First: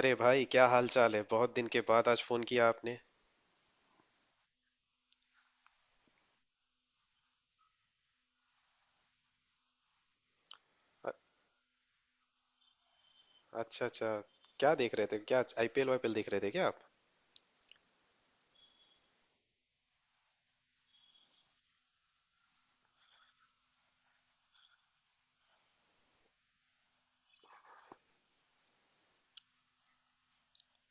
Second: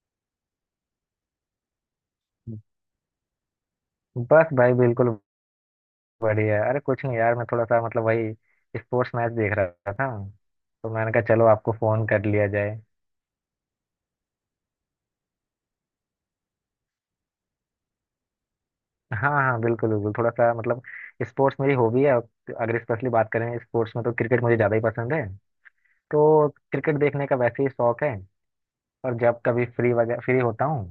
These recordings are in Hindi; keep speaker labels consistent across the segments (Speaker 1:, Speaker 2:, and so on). Speaker 1: अरे भाई, क्या हाल चाल है? बहुत दिन के बाद आज फोन किया आपने।
Speaker 2: बस भाई बिल्कुल बढ़िया। अरे कुछ नहीं यार, मैं थोड़ा सा मतलब वही स्पोर्ट्स मैच देख रहा था, तो मैंने
Speaker 1: अ-
Speaker 2: कहा चलो आपको फोन कर लिया जाए।
Speaker 1: अच्छा अच्छा। क्या देख रहे थे? क्या आईपीएल वाईपीएल देख रहे थे क्या आप?
Speaker 2: हाँ हाँ बिल्कुल बिल्कुल, थोड़ा सा मतलब स्पोर्ट्स मेरी हॉबी है। और अगर स्पेशली बात करें स्पोर्ट्स में, तो क्रिकेट मुझे ज़्यादा ही पसंद है। तो क्रिकेट देखने का वैसे ही शौक है। और जब कभी फ्री वगैरह फ्री होता हूँ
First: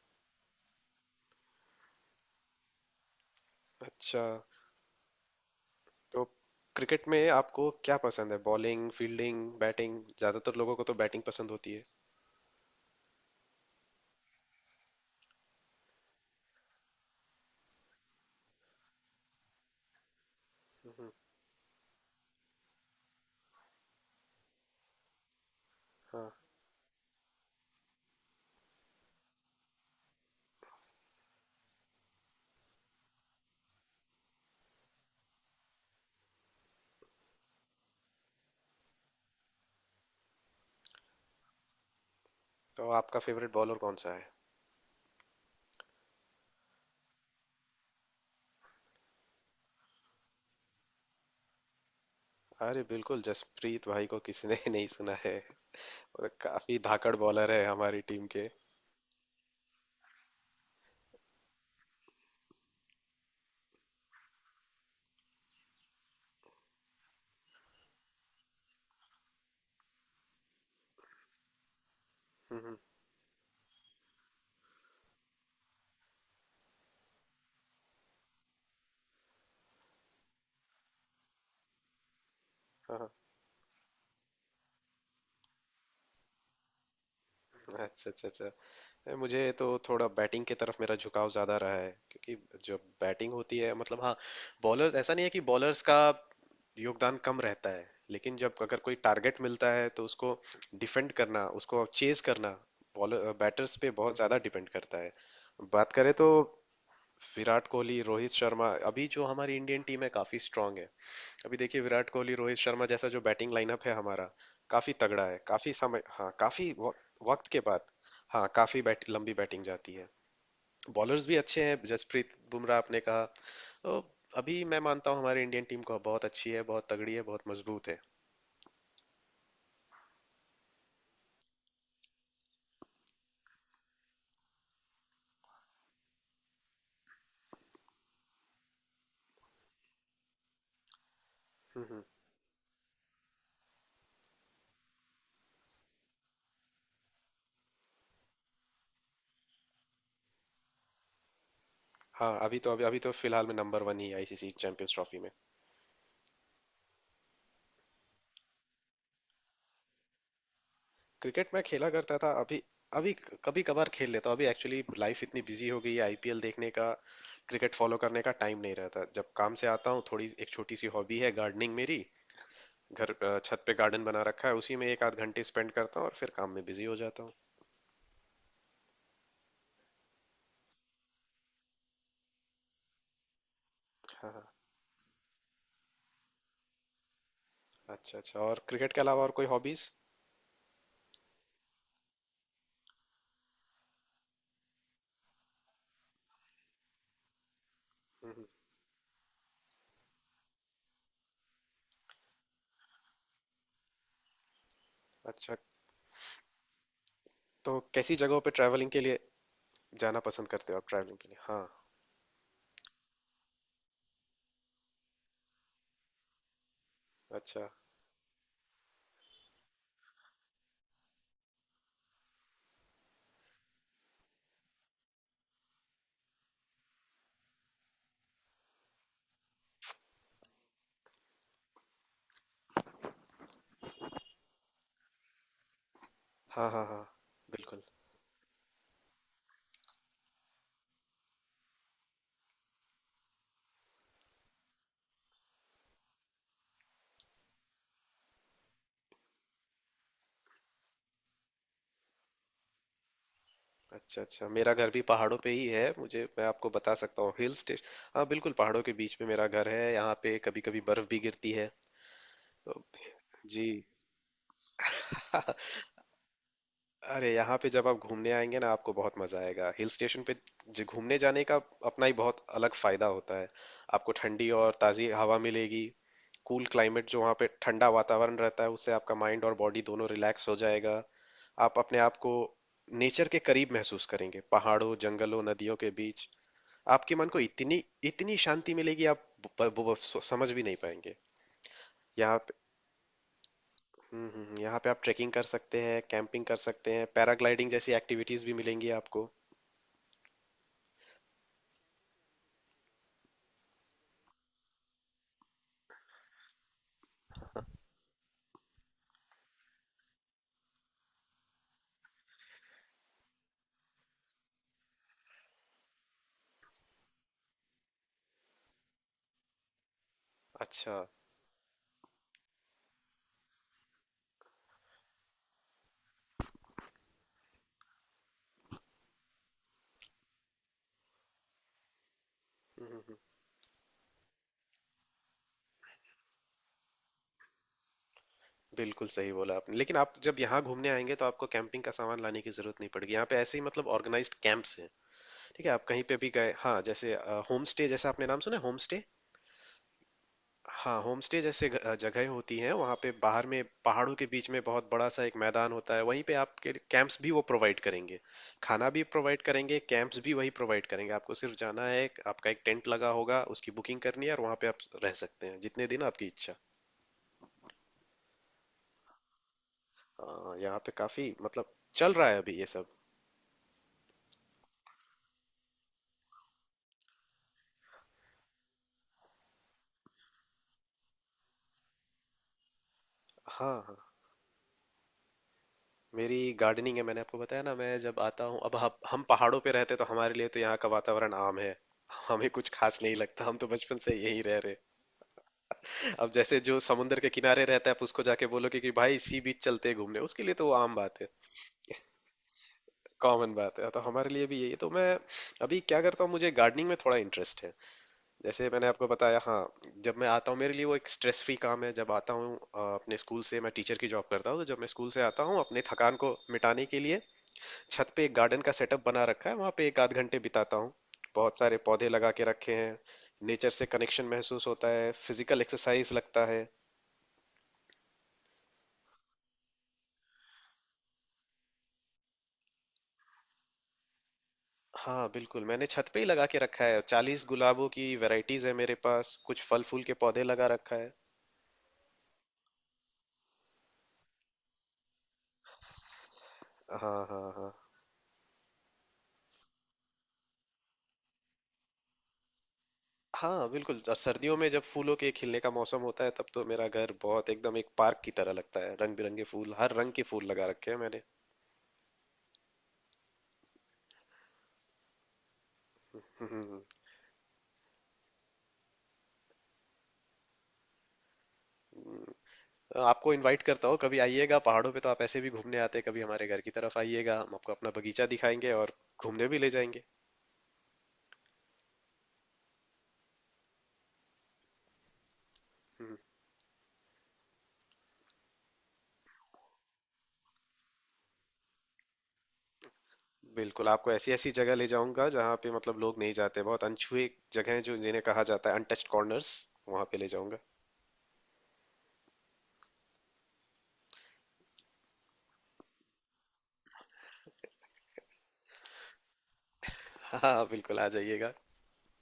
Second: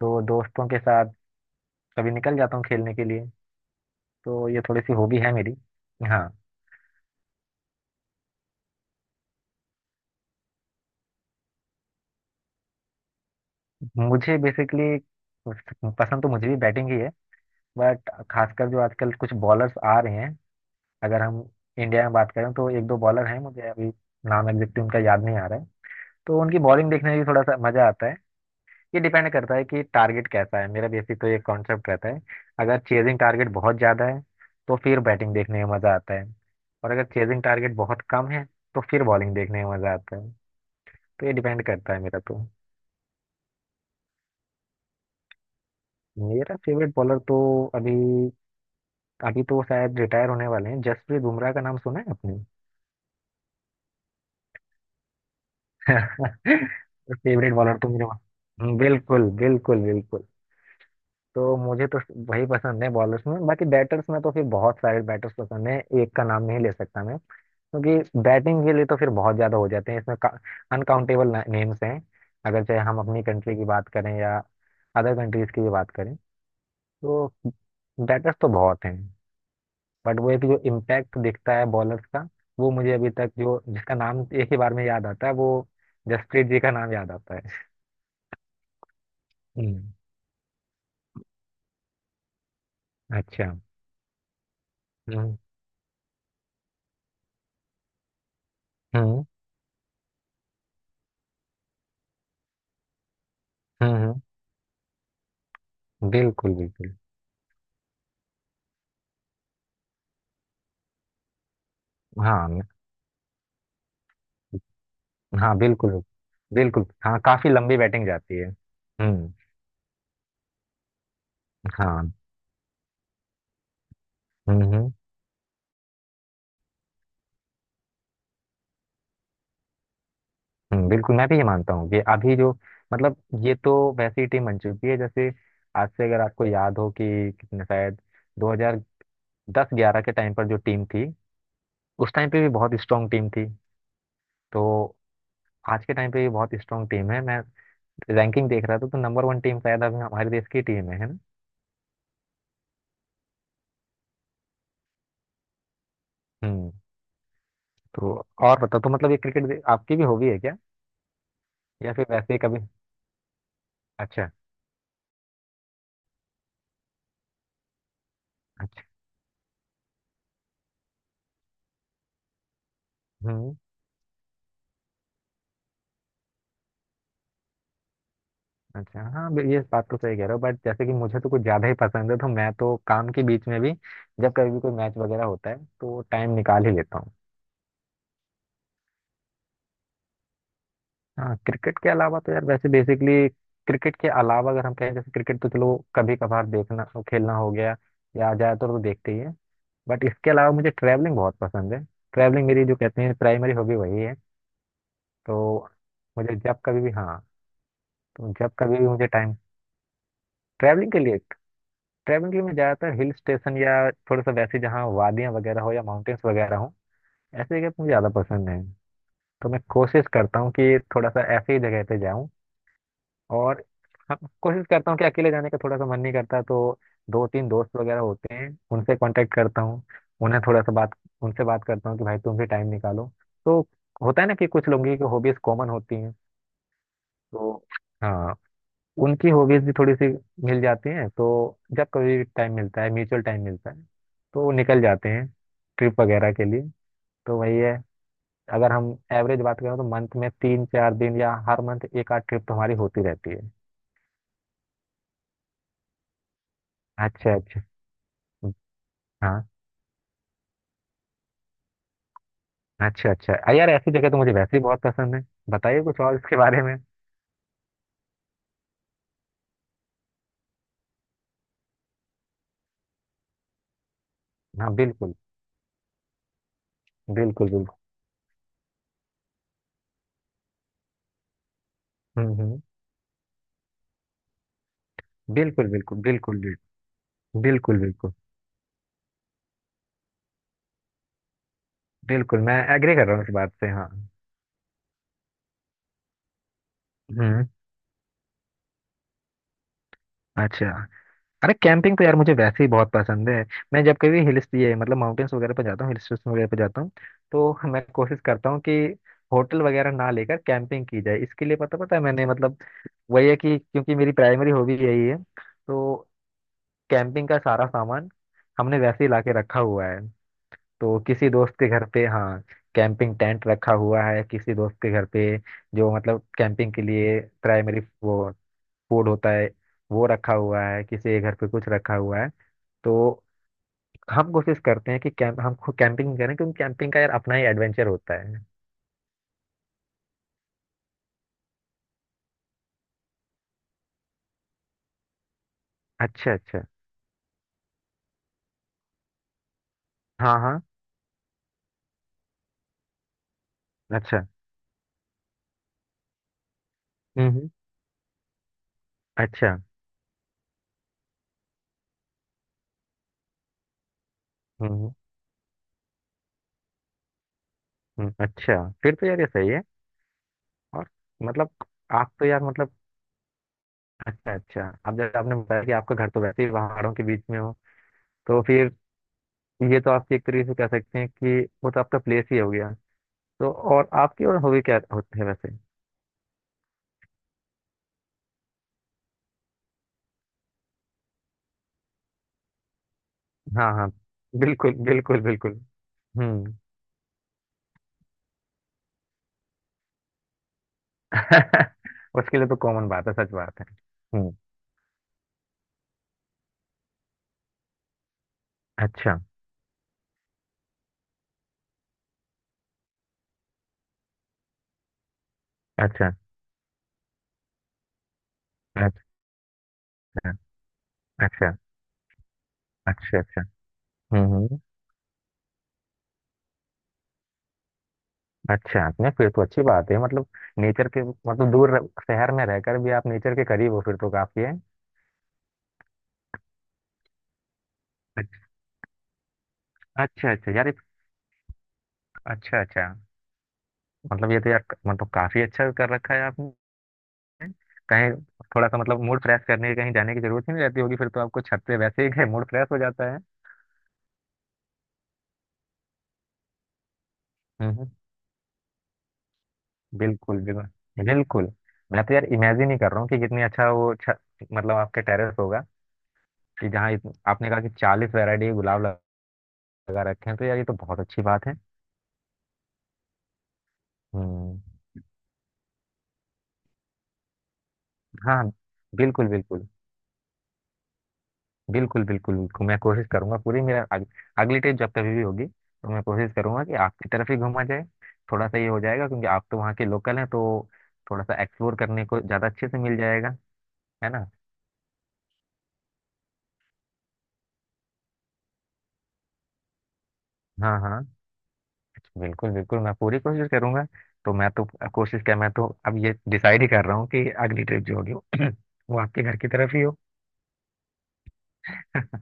Speaker 2: तो दोस्तों के साथ कभी निकल जाता हूँ खेलने के लिए।
Speaker 1: अच्छा,
Speaker 2: तो ये थोड़ी सी हॉबी है मेरी।
Speaker 1: तो
Speaker 2: हाँ,
Speaker 1: क्रिकेट में आपको क्या पसंद है? Bowling, fielding, batting? ज्यादातर लोगों को तो बैटिंग पसंद होती है।
Speaker 2: मुझे बेसिकली पसंद तो मुझे भी बैटिंग ही है, बट खासकर जो आजकल कुछ बॉलर्स आ रहे हैं।
Speaker 1: हम्म।
Speaker 2: अगर हम इंडिया में बात करें तो एक दो बॉलर हैं, मुझे अभी नाम एग्जैक्टली उनका याद नहीं आ रहा है।
Speaker 1: हाँ,
Speaker 2: तो उनकी बॉलिंग देखने में भी थोड़ा सा मजा आता है। ये डिपेंड करता है कि टारगेट कैसा है, मेरा बेसिक तो ये कॉन्सेप्ट रहता है। अगर चेजिंग टारगेट बहुत ज़्यादा है तो फिर बैटिंग देखने में मज़ा आता है, और अगर चेजिंग टारगेट बहुत कम है तो फिर बॉलिंग देखने में मज़ा आता है। तो ये डिपेंड करता है मेरा तो।
Speaker 1: तो आपका फेवरेट बॉलर कौन सा है?
Speaker 2: मेरा फेवरेट बॉलर तो अभी अभी तो शायद रिटायर होने वाले हैं, जसप्रीत बुमराह का नाम सुना है आपने?
Speaker 1: अरे बिल्कुल! जसप्रीत भाई को किसी ने नहीं सुना है। और काफी धाकड़ बॉलर
Speaker 2: फेवरेट
Speaker 1: है
Speaker 2: बॉलर तो
Speaker 1: हमारी
Speaker 2: मेरे पास-
Speaker 1: टीम के।
Speaker 2: बिल्कुल बिल्कुल बिल्कुल। तो मुझे तो वही पसंद है बॉलर्स में। बाकी बैटर्स में तो फिर बहुत सारे बैटर्स पसंद है, एक का नाम नहीं ले सकता मैं, क्योंकि बैटिंग के लिए तो फिर बहुत ज्यादा हो जाते हैं इसमें। अनकाउंटेबल नेम्स हैं, अगर
Speaker 1: हम्म।
Speaker 2: चाहे हम अपनी कंट्री की बात करें या अदर कंट्रीज की भी बात करें, तो बैटर्स तो बहुत हैं। बट वो एक जो इम्पैक्ट दिखता है बॉलर्स का, वो मुझे
Speaker 1: हाँ।
Speaker 2: अभी तक जो जिसका नाम एक ही बार में याद आता है, वो जसप्रीत जी का नाम याद आता है।
Speaker 1: अच्छा अच्छा अच्छा है, मुझे तो
Speaker 2: हम्म।
Speaker 1: थोड़ा बैटिंग की तरफ मेरा झुकाव ज्यादा रहा है, क्योंकि जो बैटिंग
Speaker 2: अच्छा।
Speaker 1: होती है, मतलब, हाँ। बॉलर्स, ऐसा नहीं है
Speaker 2: हम्म
Speaker 1: कि बॉलर्स का योगदान कम रहता है, लेकिन जब अगर कोई
Speaker 2: हम्म।
Speaker 1: टारगेट मिलता है तो उसको डिफेंड करना, उसको चेज करना, बॉलर बैटर्स पे
Speaker 2: हम्म
Speaker 1: बहुत
Speaker 2: हम्म,
Speaker 1: ज्यादा डिपेंड करता है। बात करें तो
Speaker 2: बिल्कुल बिल्कुल।
Speaker 1: विराट कोहली, रोहित शर्मा, अभी जो हमारी इंडियन टीम है काफी स्ट्रांग है। अभी देखिए, विराट कोहली,
Speaker 2: हाँ
Speaker 1: रोहित
Speaker 2: न-
Speaker 1: शर्मा जैसा जो बैटिंग लाइनअप है हमारा काफी तगड़ा है।
Speaker 2: हाँ
Speaker 1: काफी
Speaker 2: बिल्कुल
Speaker 1: समय, हाँ, काफी
Speaker 2: बिल्कुल। हाँ
Speaker 1: वक्त
Speaker 2: काफी
Speaker 1: के
Speaker 2: लंबी
Speaker 1: बाद,
Speaker 2: बैटिंग जाती
Speaker 1: हाँ,
Speaker 2: है।
Speaker 1: काफी लंबी बैटिंग जाती है। बॉलर्स भी अच्छे हैं,
Speaker 2: हाँ।
Speaker 1: जसप्रीत बुमराह आपने कहा। तो अभी मैं
Speaker 2: हम्म।
Speaker 1: मानता हूँ हमारी इंडियन टीम को, बहुत अच्छी है, बहुत तगड़ी है, बहुत मजबूत है।
Speaker 2: बिल्कुल मैं भी ये मानता हूँ कि अभी जो मतलब ये तो वैसी टीम बन चुकी है जैसे आज से अगर आपको याद हो कि कितने शायद 2010-11 के टाइम पर जो टीम थी,
Speaker 1: हम्म। हम्म।
Speaker 2: उस टाइम पे भी बहुत स्ट्रांग टीम थी। तो आज के टाइम पे भी बहुत स्ट्रांग टीम है। मैं रैंकिंग देख रहा था तो नंबर वन टीम शायद अभी हमारे देश की टीम है ना?
Speaker 1: हाँ, अभी तो फिलहाल में नंबर वन ही है आईसीसी चैंपियंस ट्रॉफी में।
Speaker 2: हम्म, तो और बताओ, तो मतलब ये क्रिकेट आपकी भी हॉबी है क्या
Speaker 1: क्रिकेट मैं खेला
Speaker 2: या फिर
Speaker 1: करता था।
Speaker 2: वैसे ही
Speaker 1: अभी,
Speaker 2: कभी।
Speaker 1: अभी कभी कभार खेल लेता
Speaker 2: अच्छा
Speaker 1: हूँ। अभी एक्चुअली लाइफ इतनी बिजी हो गई है, आईपीएल देखने का, क्रिकेट फॉलो करने का टाइम नहीं
Speaker 2: अच्छा।
Speaker 1: रहता। जब काम से आता हूँ, थोड़ी एक छोटी सी हॉबी है गार्डनिंग मेरी, घर
Speaker 2: हम्म।
Speaker 1: छत पे गार्डन बना रखा है, उसी में एक आध घंटे स्पेंड करता हूँ और फिर काम में बिजी हो जाता हूँ।
Speaker 2: अच्छा हाँ ये बात तो सही कह रहे हो। बट जैसे कि मुझे तो कुछ ज्यादा ही पसंद है तो मैं तो काम के बीच में भी
Speaker 1: हाँ
Speaker 2: जब
Speaker 1: हाँ।
Speaker 2: कभी भी कोई मैच वगैरह होता है तो टाइम निकाल ही लेता हूँ।
Speaker 1: अच्छा अच्छा, और क्रिकेट के अलावा और कोई हॉबीज?
Speaker 2: हाँ क्रिकेट के अलावा तो यार वैसे बेसिकली क्रिकेट के अलावा अगर हम कहें, जैसे क्रिकेट तो चलो कभी कभार देखना खेलना हो गया, या
Speaker 1: हम्म।
Speaker 2: ज्यादातर तो देखते ही है। बट इसके अलावा मुझे ट्रैवलिंग बहुत पसंद है। ट्रैवलिंग मेरी जो कहते हैं प्राइमरी हॉबी वही है।
Speaker 1: अच्छा,
Speaker 2: तो मुझे जब कभी भी हाँ,
Speaker 1: तो कैसी
Speaker 2: तो
Speaker 1: जगहों पे
Speaker 2: जब कभी भी
Speaker 1: ट्रैवलिंग के
Speaker 2: मुझे
Speaker 1: लिए
Speaker 2: टाइम
Speaker 1: जाना पसंद करते हो आप,
Speaker 2: ट्रैवलिंग के लिए,
Speaker 1: ट्रैवलिंग के लिए? हाँ।
Speaker 2: ट्रैवलिंग के लिए मैं ज़्यादातर हिल स्टेशन या थोड़ा सा वैसे जहाँ वादियाँ वगैरह हो या माउंटेन्स वगैरह हो, ऐसे
Speaker 1: अच्छा।
Speaker 2: जगह मुझे ज़्यादा पसंद है। तो मैं कोशिश करता हूँ कि थोड़ा सा ऐसे ही जगह पे जाऊँ। और हम कोशिश करता हूँ कि अकेले जाने का थोड़ा सा मन नहीं करता, तो दो तीन दोस्त वगैरह होते हैं उनसे कांटेक्ट करता हूँ, उन्हें थोड़ा सा बात उनसे बात करता हूँ कि भाई तुम भी टाइम निकालो। तो होता है ना कि कुछ लोगों की हॉबीज कॉमन होती हैं।
Speaker 1: हाँ हाँ हाँ।
Speaker 2: तो
Speaker 1: बिल्कुल।
Speaker 2: हाँ उनकी हॉबीज भी थोड़ी सी मिल जाती हैं, तो जब कभी टाइम मिलता है, म्यूचुअल टाइम मिलता है, तो वो निकल जाते हैं ट्रिप वगैरह के लिए। तो वही है, अगर हम एवरेज बात करें तो मंथ में तीन चार दिन या हर मंथ एक आध ट्रिप तो हमारी होती रहती है।
Speaker 1: अच्छा अच्छा, मेरा घर भी पहाड़ों पे ही है, मुझे, मैं आपको बता सकता हूँ,
Speaker 2: अच्छा
Speaker 1: हिल
Speaker 2: अच्छा।
Speaker 1: स्टेशन। हाँ बिल्कुल,
Speaker 2: हम्म,
Speaker 1: पहाड़ों के बीच में मेरा
Speaker 2: हाँ।
Speaker 1: घर है। यहाँ पे कभी कभी बर्फ भी गिरती है तो।
Speaker 2: अच्छा अच्छा।
Speaker 1: जी।
Speaker 2: यार ऐसी जगह तो मुझे वैसे ही बहुत पसंद है। बताइए कुछ और इसके बारे में।
Speaker 1: अरे, यहाँ पे जब आप घूमने आएंगे ना, आपको बहुत मजा आएगा। हिल स्टेशन पे जो घूमने जाने का अपना ही बहुत अलग फायदा होता है। आपको ठंडी
Speaker 2: हाँ
Speaker 1: और ताजी
Speaker 2: बिल्कुल।
Speaker 1: हवा मिलेगी। कूल क्लाइमेट, जो वहाँ पे
Speaker 2: बिल्कुल बिल्कुल।
Speaker 1: ठंडा वातावरण रहता है उससे आपका माइंड और बॉडी दोनों रिलैक्स हो जाएगा। आप अपने आप को
Speaker 2: हम्म।
Speaker 1: नेचर के करीब महसूस करेंगे, पहाड़ों, जंगलों,
Speaker 2: बिल्कुल
Speaker 1: नदियों के
Speaker 2: बिल्कुल
Speaker 1: बीच।
Speaker 2: बिल्कुल बिल्कुल।
Speaker 1: आपके मन को
Speaker 2: बिल्कुल
Speaker 1: इतनी
Speaker 2: बिल्कुल।
Speaker 1: इतनी शांति मिलेगी, आप समझ भी नहीं पाएंगे। यहाँ
Speaker 2: बिल्कुल
Speaker 1: पे।
Speaker 2: मैं एग्री कर रहा हूँ इस बात से। हाँ।
Speaker 1: हम्म। हम्म। यहाँ पे आप ट्रेकिंग कर सकते हैं, कैंपिंग कर सकते हैं,
Speaker 2: हम्म।
Speaker 1: पैराग्लाइडिंग जैसी एक्टिविटीज भी मिलेंगी आपको।
Speaker 2: अच्छा। अरे कैंपिंग तो यार मुझे वैसे ही बहुत पसंद है। मैं जब कभी हिल ये मतलब माउंटेन्स वगैरह पर जाता हूँ, हिल स्टेशन वगैरह पर जाता हूँ, तो मैं कोशिश करता हूँ कि होटल वगैरह ना लेकर कैंपिंग की जाए। इसके लिए पता पता है मैंने मतलब वही है कि क्योंकि मेरी प्राइमरी हॉबी यही है। तो कैंपिंग का सारा सामान हमने वैसे ही ला के रखा हुआ है।
Speaker 1: अच्छा।
Speaker 2: तो किसी दोस्त के घर पे हाँ कैंपिंग टेंट रखा हुआ है किसी दोस्त के घर पे, जो मतलब कैंपिंग के लिए प्राइमरी वो फूड होता है वो रखा हुआ है किसी के घर पे, कुछ रखा हुआ है।
Speaker 1: हम्म। हम्म।
Speaker 2: तो हम कोशिश करते हैं कि कैंप हम खुद कैंपिंग करें, क्योंकि कैंपिंग का यार अपना ही एडवेंचर होता है।
Speaker 1: बिल्कुल सही बोला आपने, लेकिन आप जब यहाँ घूमने आएंगे तो आपको कैंपिंग का सामान लाने की जरूरत नहीं पड़ेगी। यहाँ पे ऐसे ही, मतलब, ऑर्गेनाइज्ड कैंप्स हैं। ठीक है। आप कहीं पे भी
Speaker 2: अच्छा
Speaker 1: गए,
Speaker 2: अच्छा।
Speaker 1: हाँ, जैसे होम स्टे, जैसा आपने नाम सुना है, होम स्टे?
Speaker 2: हाँ हाँ।
Speaker 1: हाँ, होम स्टे जैसे जगहें होती हैं, वहाँ पे बाहर में पहाड़ों के
Speaker 2: अच्छा।
Speaker 1: बीच में बहुत बड़ा सा एक मैदान होता है, वहीं पे आपके कैंप्स
Speaker 2: हम्म
Speaker 1: भी वो
Speaker 2: हम्म,
Speaker 1: प्रोवाइड करेंगे। खाना भी प्रोवाइड
Speaker 2: अच्छा।
Speaker 1: करेंगे, कैंप्स भी वही प्रोवाइड करेंगे, आपको सिर्फ जाना है। आपका एक टेंट लगा होगा, उसकी बुकिंग करनी है और वहाँ पे आप
Speaker 2: हम्म
Speaker 1: रह सकते हैं जितने दिन आपकी इच्छा।
Speaker 2: अच्छा फिर तो यार ये सही है।
Speaker 1: हाँ, यहाँ
Speaker 2: और
Speaker 1: पे काफी,
Speaker 2: मतलब
Speaker 1: मतलब, चल
Speaker 2: आप तो
Speaker 1: रहा है
Speaker 2: यार
Speaker 1: अभी ये
Speaker 2: मतलब
Speaker 1: सब।
Speaker 2: अच्छा अच्छा, अब जैसे आपने बताया कि आपका घर तो वैसे ही पहाड़ों के बीच में हो, तो फिर ये तो आप एक तरीके से कह सकते हैं कि वो तो आपका प्लेस ही हो गया। तो
Speaker 1: हाँ
Speaker 2: और
Speaker 1: हाँ,
Speaker 2: आपकी और हॉबी क्या होती है वैसे?
Speaker 1: मेरी गार्डनिंग है, मैंने आपको बताया ना। मैं जब आता हूँ अब, हम पहाड़ों पे रहते तो हमारे लिए तो यहाँ का वातावरण आम है। हमें कुछ खास नहीं लगता, हम तो
Speaker 2: हाँ हाँ।
Speaker 1: बचपन से यही रह रहे
Speaker 2: बिल्कुल
Speaker 1: हैं।
Speaker 2: बिल्कुल बिल्कुल।
Speaker 1: अब
Speaker 2: हम्म।
Speaker 1: जैसे जो समुंदर के किनारे रहता है, आप उसको जाके बोलोगे कि भाई सी बीच चलते हैं घूमने, उसके लिए तो वो आम बात है,
Speaker 2: उसके लिए तो कॉमन बात है, सच
Speaker 1: कॉमन
Speaker 2: बात है।
Speaker 1: बात है। तो हमारे
Speaker 2: हम्म।
Speaker 1: लिए भी यही है। तो मैं अभी क्या करता हूँ, मुझे गार्डनिंग में थोड़ा इंटरेस्ट है, जैसे मैंने आपको
Speaker 2: अच्छा
Speaker 1: बताया हाँ। जब मैं आता हूँ, मेरे लिए वो एक स्ट्रेस फ्री काम है। जब आता हूँ अपने स्कूल से, मैं टीचर की जॉब करता हूँ, तो जब मैं स्कूल से आता हूँ, अपने
Speaker 2: अच्छा
Speaker 1: थकान को मिटाने के लिए छत पे एक गार्डन का
Speaker 2: अच्छा।
Speaker 1: सेटअप बना रखा है, वहाँ पे एक आध घंटे बिताता हूँ।
Speaker 2: अच्छा
Speaker 1: बहुत सारे पौधे लगा के रखे हैं।
Speaker 2: अच्छा अच्छा।
Speaker 1: नेचर से कनेक्शन
Speaker 2: हम्म हम्म,
Speaker 1: महसूस होता है, फिजिकल एक्सरसाइज लगता है।
Speaker 2: अच्छा आपने फिर तो अच्छी बात है। मतलब नेचर के मतलब शहर में रहकर भी आप नेचर के करीब हो फिर तो काफी है।
Speaker 1: हाँ बिल्कुल, मैंने छत पे ही लगा के रखा है, 40 गुलाबों की वैरायटीज है मेरे पास, कुछ फल फूल
Speaker 2: अच्छा
Speaker 1: के
Speaker 2: अच्छा।
Speaker 1: पौधे
Speaker 2: अच्छा
Speaker 1: लगा
Speaker 2: यार ये-
Speaker 1: रखा है।
Speaker 2: अच्छा अच्छा। मतलब ये तो यार मतलब काफी अच्छा कर रखा है आपने।
Speaker 1: हाँ हाँ हाँ
Speaker 2: कहीं थोड़ा सा मतलब मूड फ्रेश करने के कहीं जाने की जरूरत ही नहीं रहती होगी फिर तो आपको। छत पे वैसे ही मूड फ्रेश हो जाता है।
Speaker 1: हाँ बिल्कुल, और सर्दियों में जब फूलों के खिलने का मौसम होता है, तब तो मेरा घर बहुत एकदम एक
Speaker 2: हम्म,
Speaker 1: पार्क की तरह लगता है। रंग बिरंगे फूल, हर रंग के
Speaker 2: बिल्कुल
Speaker 1: फूल लगा रखे हैं
Speaker 2: बिल्कुल
Speaker 1: मैंने।
Speaker 2: बिल्कुल। मैं तो यार इमेजिन ही कर रहा हूँ कि कितनी अच्छा वो मतलब आपके टेरेस होगा,
Speaker 1: हम्म। हम्म।
Speaker 2: कि
Speaker 1: हम्म।
Speaker 2: जहाँ आपने कहा कि 40 वैरायटी के गुलाब लगा रखे हैं, तो यार ये तो बहुत अच्छी बात है।
Speaker 1: हम्म। हाँ, आपको इनवाइट करता हूँ, कभी आइएगा
Speaker 2: हम्म।
Speaker 1: पहाड़ों पे, तो आप ऐसे भी घूमने आते हैं, कभी हमारे घर की तरफ आइएगा, हम आपको अपना बगीचा
Speaker 2: हाँ
Speaker 1: दिखाएंगे और
Speaker 2: बिल्कुल
Speaker 1: घूमने भी
Speaker 2: बिल्कुल।
Speaker 1: ले जाएंगे।
Speaker 2: बिल्कुल बिल्कुल बिल्कुल। मैं कोशिश करूंगा पूरी मेरा अगली ट्रिप जब कभी भी होगी तो मैं
Speaker 1: हम्म।
Speaker 2: कोशिश करूंगा कि आपकी तरफ ही घूमा जाए। थोड़ा सा ये हो जाएगा क्योंकि आप तो वहाँ के लोकल हैं, तो थोड़ा सा एक्सप्लोर करने को ज़्यादा अच्छे से मिल जाएगा,
Speaker 1: बिल्कुल, आपको
Speaker 2: है ना?
Speaker 1: ऐसी ऐसी जगह ले जाऊंगा जहाँ पे, मतलब, लोग नहीं जाते, बहुत अनछुए जगह हैं, जो जिन्हें कहा जाता है अनटच्ड कॉर्नर्स, वहां पे ले जाऊंगा।
Speaker 2: हाँ हाँ। बिल्कुल बिल्कुल, मैं पूरी कोशिश करूंगा। तो मैं तो कोशिश क्या, मैं तो अब ये डिसाइड ही कर रहा हूँ कि अगली ट्रिप जो होगी वो आपके घर की तरफ ही हो।
Speaker 1: हाँ बिल्कुल, आ जाइएगा।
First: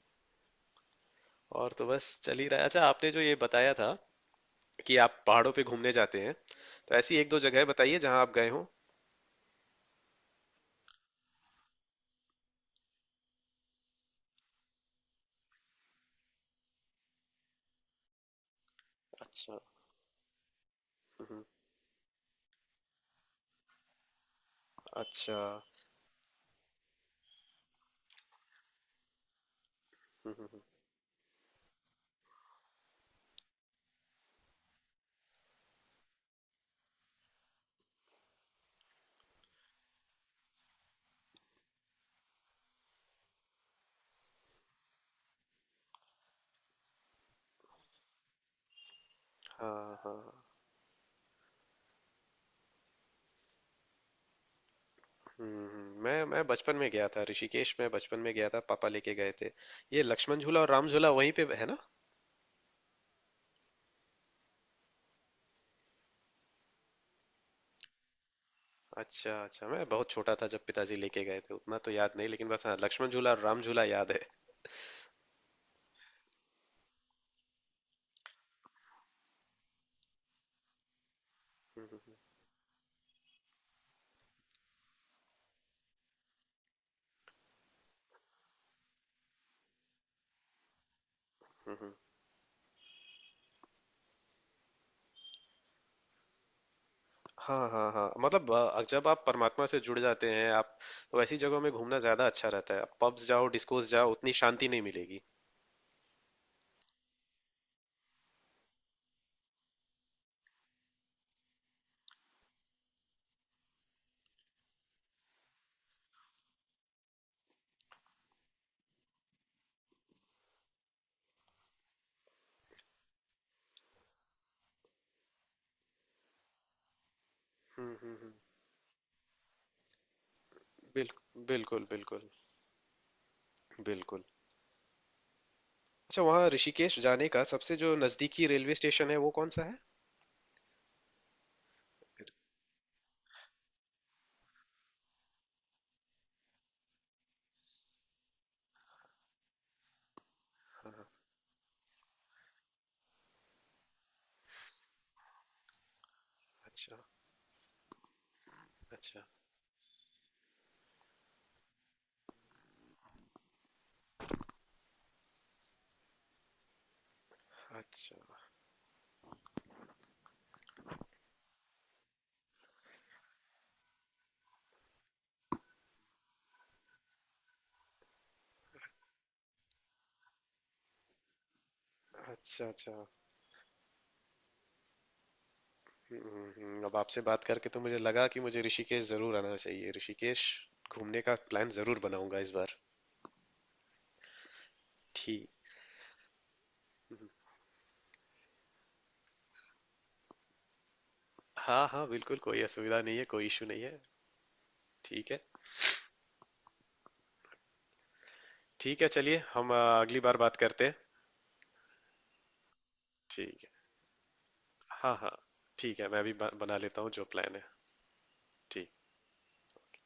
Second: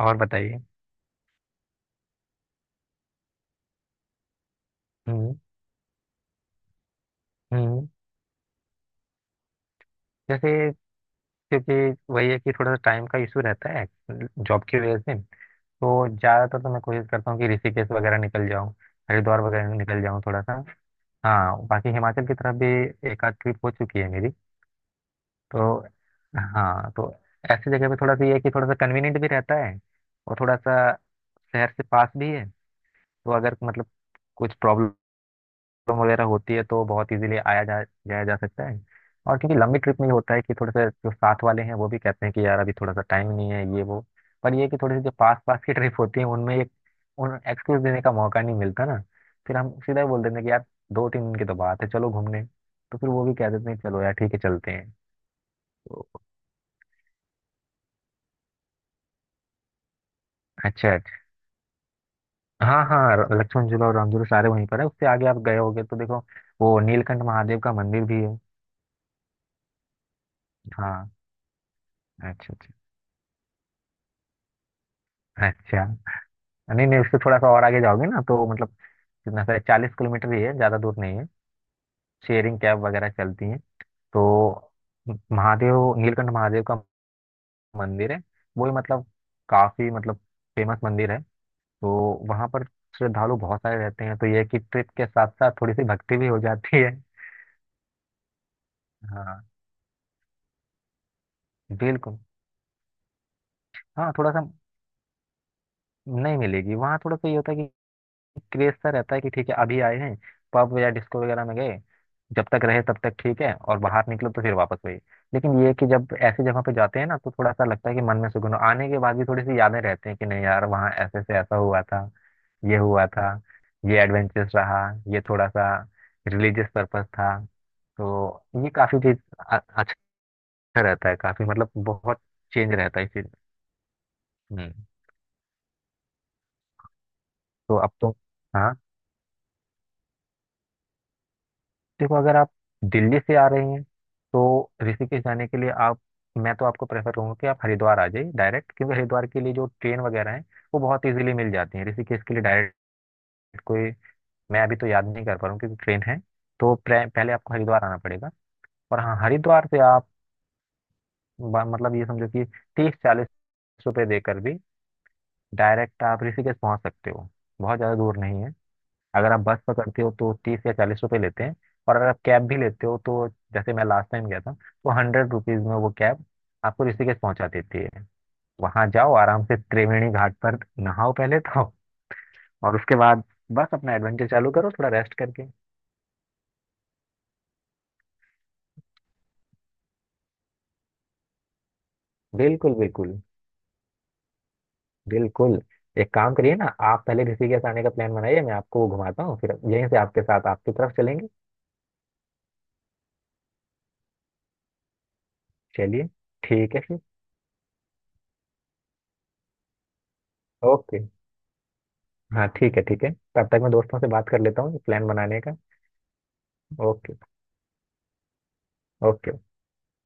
Speaker 2: और बताइए।
Speaker 1: और तो बस चल ही रहा है। अच्छा, आपने जो ये बताया था कि आप
Speaker 2: हम्म
Speaker 1: पहाड़ों पे घूमने जाते हैं, तो ऐसी एक दो जगह
Speaker 2: हम्म।
Speaker 1: बताइए जहाँ आप गए हो।
Speaker 2: जैसे क्योंकि वही है कि थोड़ा सा टाइम का इशू रहता है जॉब की वजह से, तो ज़्यादातर तो मैं कोशिश करता हूँ कि ऋषिकेश वगैरह निकल जाऊँ, हरिद्वार
Speaker 1: अच्छा।
Speaker 2: वगैरह निकल जाऊँ थोड़ा सा।
Speaker 1: हम्म।
Speaker 2: हाँ बाकी हिमाचल की तरफ भी एक आध ट्रिप हो चुकी है मेरी।
Speaker 1: अच्छा।
Speaker 2: तो हाँ तो ऐसी जगह पे थोड़ा सा ये है कि थोड़ा सा कन्वीनियंट भी रहता है,
Speaker 1: हम्म।
Speaker 2: और थोड़ा
Speaker 1: हम्म।
Speaker 2: सा शहर से पास भी है। तो अगर मतलब कुछ प्रॉब्लम वगैरह होती है तो बहुत इजीली आया जा जाया जा सकता है। और क्योंकि लंबी ट्रिप में ये होता है कि थोड़े से जो साथ वाले हैं वो भी कहते हैं कि यार अभी थोड़ा सा टाइम नहीं है ये वो। पर ये है कि थोड़ी सी जो पास पास की ट्रिप होती है उनमें एक उन एक्सक्यूज देने का मौका नहीं मिलता ना। फिर हम
Speaker 1: हाँ
Speaker 2: सीधा ही बोल देते
Speaker 1: हाँ।
Speaker 2: हैं कि यार दो तीन दिन की तो बात है, चलो घूमने। तो फिर वो भी कह देते हैं चलो यार ठीक है चलते हैं।
Speaker 1: हम्म। हम्म।
Speaker 2: तो
Speaker 1: मैं बचपन में गया था ऋषिकेश में, बचपन में गया था, पापा लेके गए थे। ये लक्ष्मण झूला
Speaker 2: अच्छा
Speaker 1: और राम झूला
Speaker 2: अच्छा।
Speaker 1: वहीं पे है ना?
Speaker 2: हाँ हाँ लक्ष्मण झूला और राम झूला सारे वहीं पर है। उससे आगे आप गए होगे तो देखो, वो नीलकंठ महादेव का मंदिर भी है।
Speaker 1: अच्छा अच्छा। मैं बहुत छोटा था जब पिताजी
Speaker 2: हाँ
Speaker 1: लेके गए थे, उतना तो याद नहीं, लेकिन
Speaker 2: अच्छा
Speaker 1: बस
Speaker 2: अच्छा
Speaker 1: हाँ, लक्ष्मण झूला और राम झूला याद है।
Speaker 2: अच्छा। नहीं नहीं, उससे थोड़ा सा और आगे जाओगे ना तो मतलब कितना सा 40 किलोमीटर ही है, ज़्यादा दूर नहीं है।
Speaker 1: हम्म। हम्म।
Speaker 2: शेयरिंग कैब वगैरह चलती हैं, तो महादेव नीलकंठ महादेव का मंदिर है, वो ही मतलब काफ़ी मतलब फेमस मंदिर है।
Speaker 1: हम्म।
Speaker 2: तो
Speaker 1: हम्म।
Speaker 2: वहाँ पर श्रद्धालु बहुत सारे रहते हैं, तो ये है कि ट्रिप के साथ साथ थोड़ी सी भक्ति भी हो जाती है।
Speaker 1: हाँ हाँ हाँ, मतलब जब आप
Speaker 2: हाँ
Speaker 1: परमात्मा से जुड़ जाते हैं आप, तो ऐसी जगहों में घूमना
Speaker 2: बिल्कुल।
Speaker 1: ज्यादा अच्छा रहता है। पब्स जाओ, डिस्कोस जाओ,
Speaker 2: हाँ थोड़ा
Speaker 1: उतनी
Speaker 2: सा
Speaker 1: शांति नहीं मिलेगी।
Speaker 2: नहीं मिलेगी वहाँ। थोड़ा सा ये होता है क्रेज सा रहता है कि ठीक है अभी आए हैं, पब या डिस्को वगैरह में गए, जब तक रहे तब तक ठीक है, और बाहर निकलो तो फिर वापस वही। लेकिन ये है कि जब ऐसी जगह पे जाते हैं ना, तो थोड़ा सा लगता है कि मन में सुकून हो। आने के बाद भी थोड़ी सी यादें रहती हैं कि नहीं यार वहाँ ऐसे से ऐसा हुआ था, ये हुआ था, ये एडवेंचरस रहा, ये थोड़ा सा रिलीजियस पर्पस था।
Speaker 1: हम्म। हम्म। हम्म।
Speaker 2: तो ये काफी चीज अच्छा रहता है,
Speaker 1: बिल्कुल
Speaker 2: काफी मतलब
Speaker 1: बिल्कुल
Speaker 2: बहुत
Speaker 1: बिल्कुल
Speaker 2: चेंज रहता है इस चीज।
Speaker 1: बिल्कुल।
Speaker 2: हम्म।
Speaker 1: अच्छा, वहाँ ऋषिकेश जाने का सबसे
Speaker 2: तो अब
Speaker 1: जो
Speaker 2: तो
Speaker 1: नजदीकी रेलवे
Speaker 2: हाँ
Speaker 1: स्टेशन है वो कौन सा है?
Speaker 2: देखो अगर आप दिल्ली से आ रहे हैं तो ऋषिकेश जाने के लिए आप मैं तो आपको प्रेफर करूंगा कि आप हरिद्वार आ जाइए डायरेक्ट, क्योंकि हरिद्वार के लिए जो ट्रेन वगैरह है वो
Speaker 1: हाँ।
Speaker 2: बहुत
Speaker 1: हाँ।
Speaker 2: इजीली मिल जाती है। ऋषिकेश के लिए डायरेक्ट कोई मैं अभी तो याद नहीं कर पा रहा हूँ क्योंकि ट्रेन है, तो
Speaker 1: अच्छा
Speaker 2: पहले आपको हरिद्वार आना पड़ेगा, और हाँ
Speaker 1: अच्छा
Speaker 2: हरिद्वार से आप मतलब ये समझो कि 30-40 रुपये देकर भी डायरेक्ट आप ऋषिकेश पहुँच सकते हो, बहुत ज़्यादा दूर
Speaker 1: अच्छा
Speaker 2: नहीं है। अगर आप बस पकड़ते हो तो 30 या 40 रुपए लेते हैं, और अगर आप कैब भी लेते हो तो जैसे मैं लास्ट टाइम गया था तो 100 रुपीज में वो कैब आपको ऋषिकेश पहुंचा देती है। वहां जाओ आराम से त्रिवेणी घाट पर नहाओ पहले तो,
Speaker 1: अच्छा
Speaker 2: और
Speaker 1: अच्छा।
Speaker 2: उसके बाद बस अपना एडवेंचर चालू करो थोड़ा रेस्ट करके।
Speaker 1: हम्म। हम्म। अब आपसे बात करके तो मुझे लगा कि मुझे ऋषिकेश जरूर आना चाहिए, ऋषिकेश घूमने का प्लान जरूर बनाऊंगा इस
Speaker 2: बिल्कुल
Speaker 1: बार।
Speaker 2: बिल्कुल
Speaker 1: ठीक।
Speaker 2: बिल्कुल। एक काम करिए ना, आप पहले ऋषिकेश आने का प्लान बनाइए, मैं आपको घुमाता हूँ, फिर यहीं से आपके साथ आपकी तरफ चलेंगे।
Speaker 1: हाँ हाँ बिल्कुल, कोई असुविधा नहीं है, कोई इशू नहीं है। ठीक है।
Speaker 2: चलिए ठीक है फिर।
Speaker 1: ठीक है, चलिए हम अगली बार बात करते हैं।
Speaker 2: ओके। हाँ ठीक है ठीक है। तब तक
Speaker 1: ठीक
Speaker 2: मैं
Speaker 1: है।
Speaker 2: दोस्तों से बात कर लेता हूँ प्लान
Speaker 1: हाँ हाँ।
Speaker 2: बनाने का।
Speaker 1: ठीक है, मैं भी बना लेता हूँ
Speaker 2: ओके।
Speaker 1: जो प्लान है। ठीक।
Speaker 2: ओके।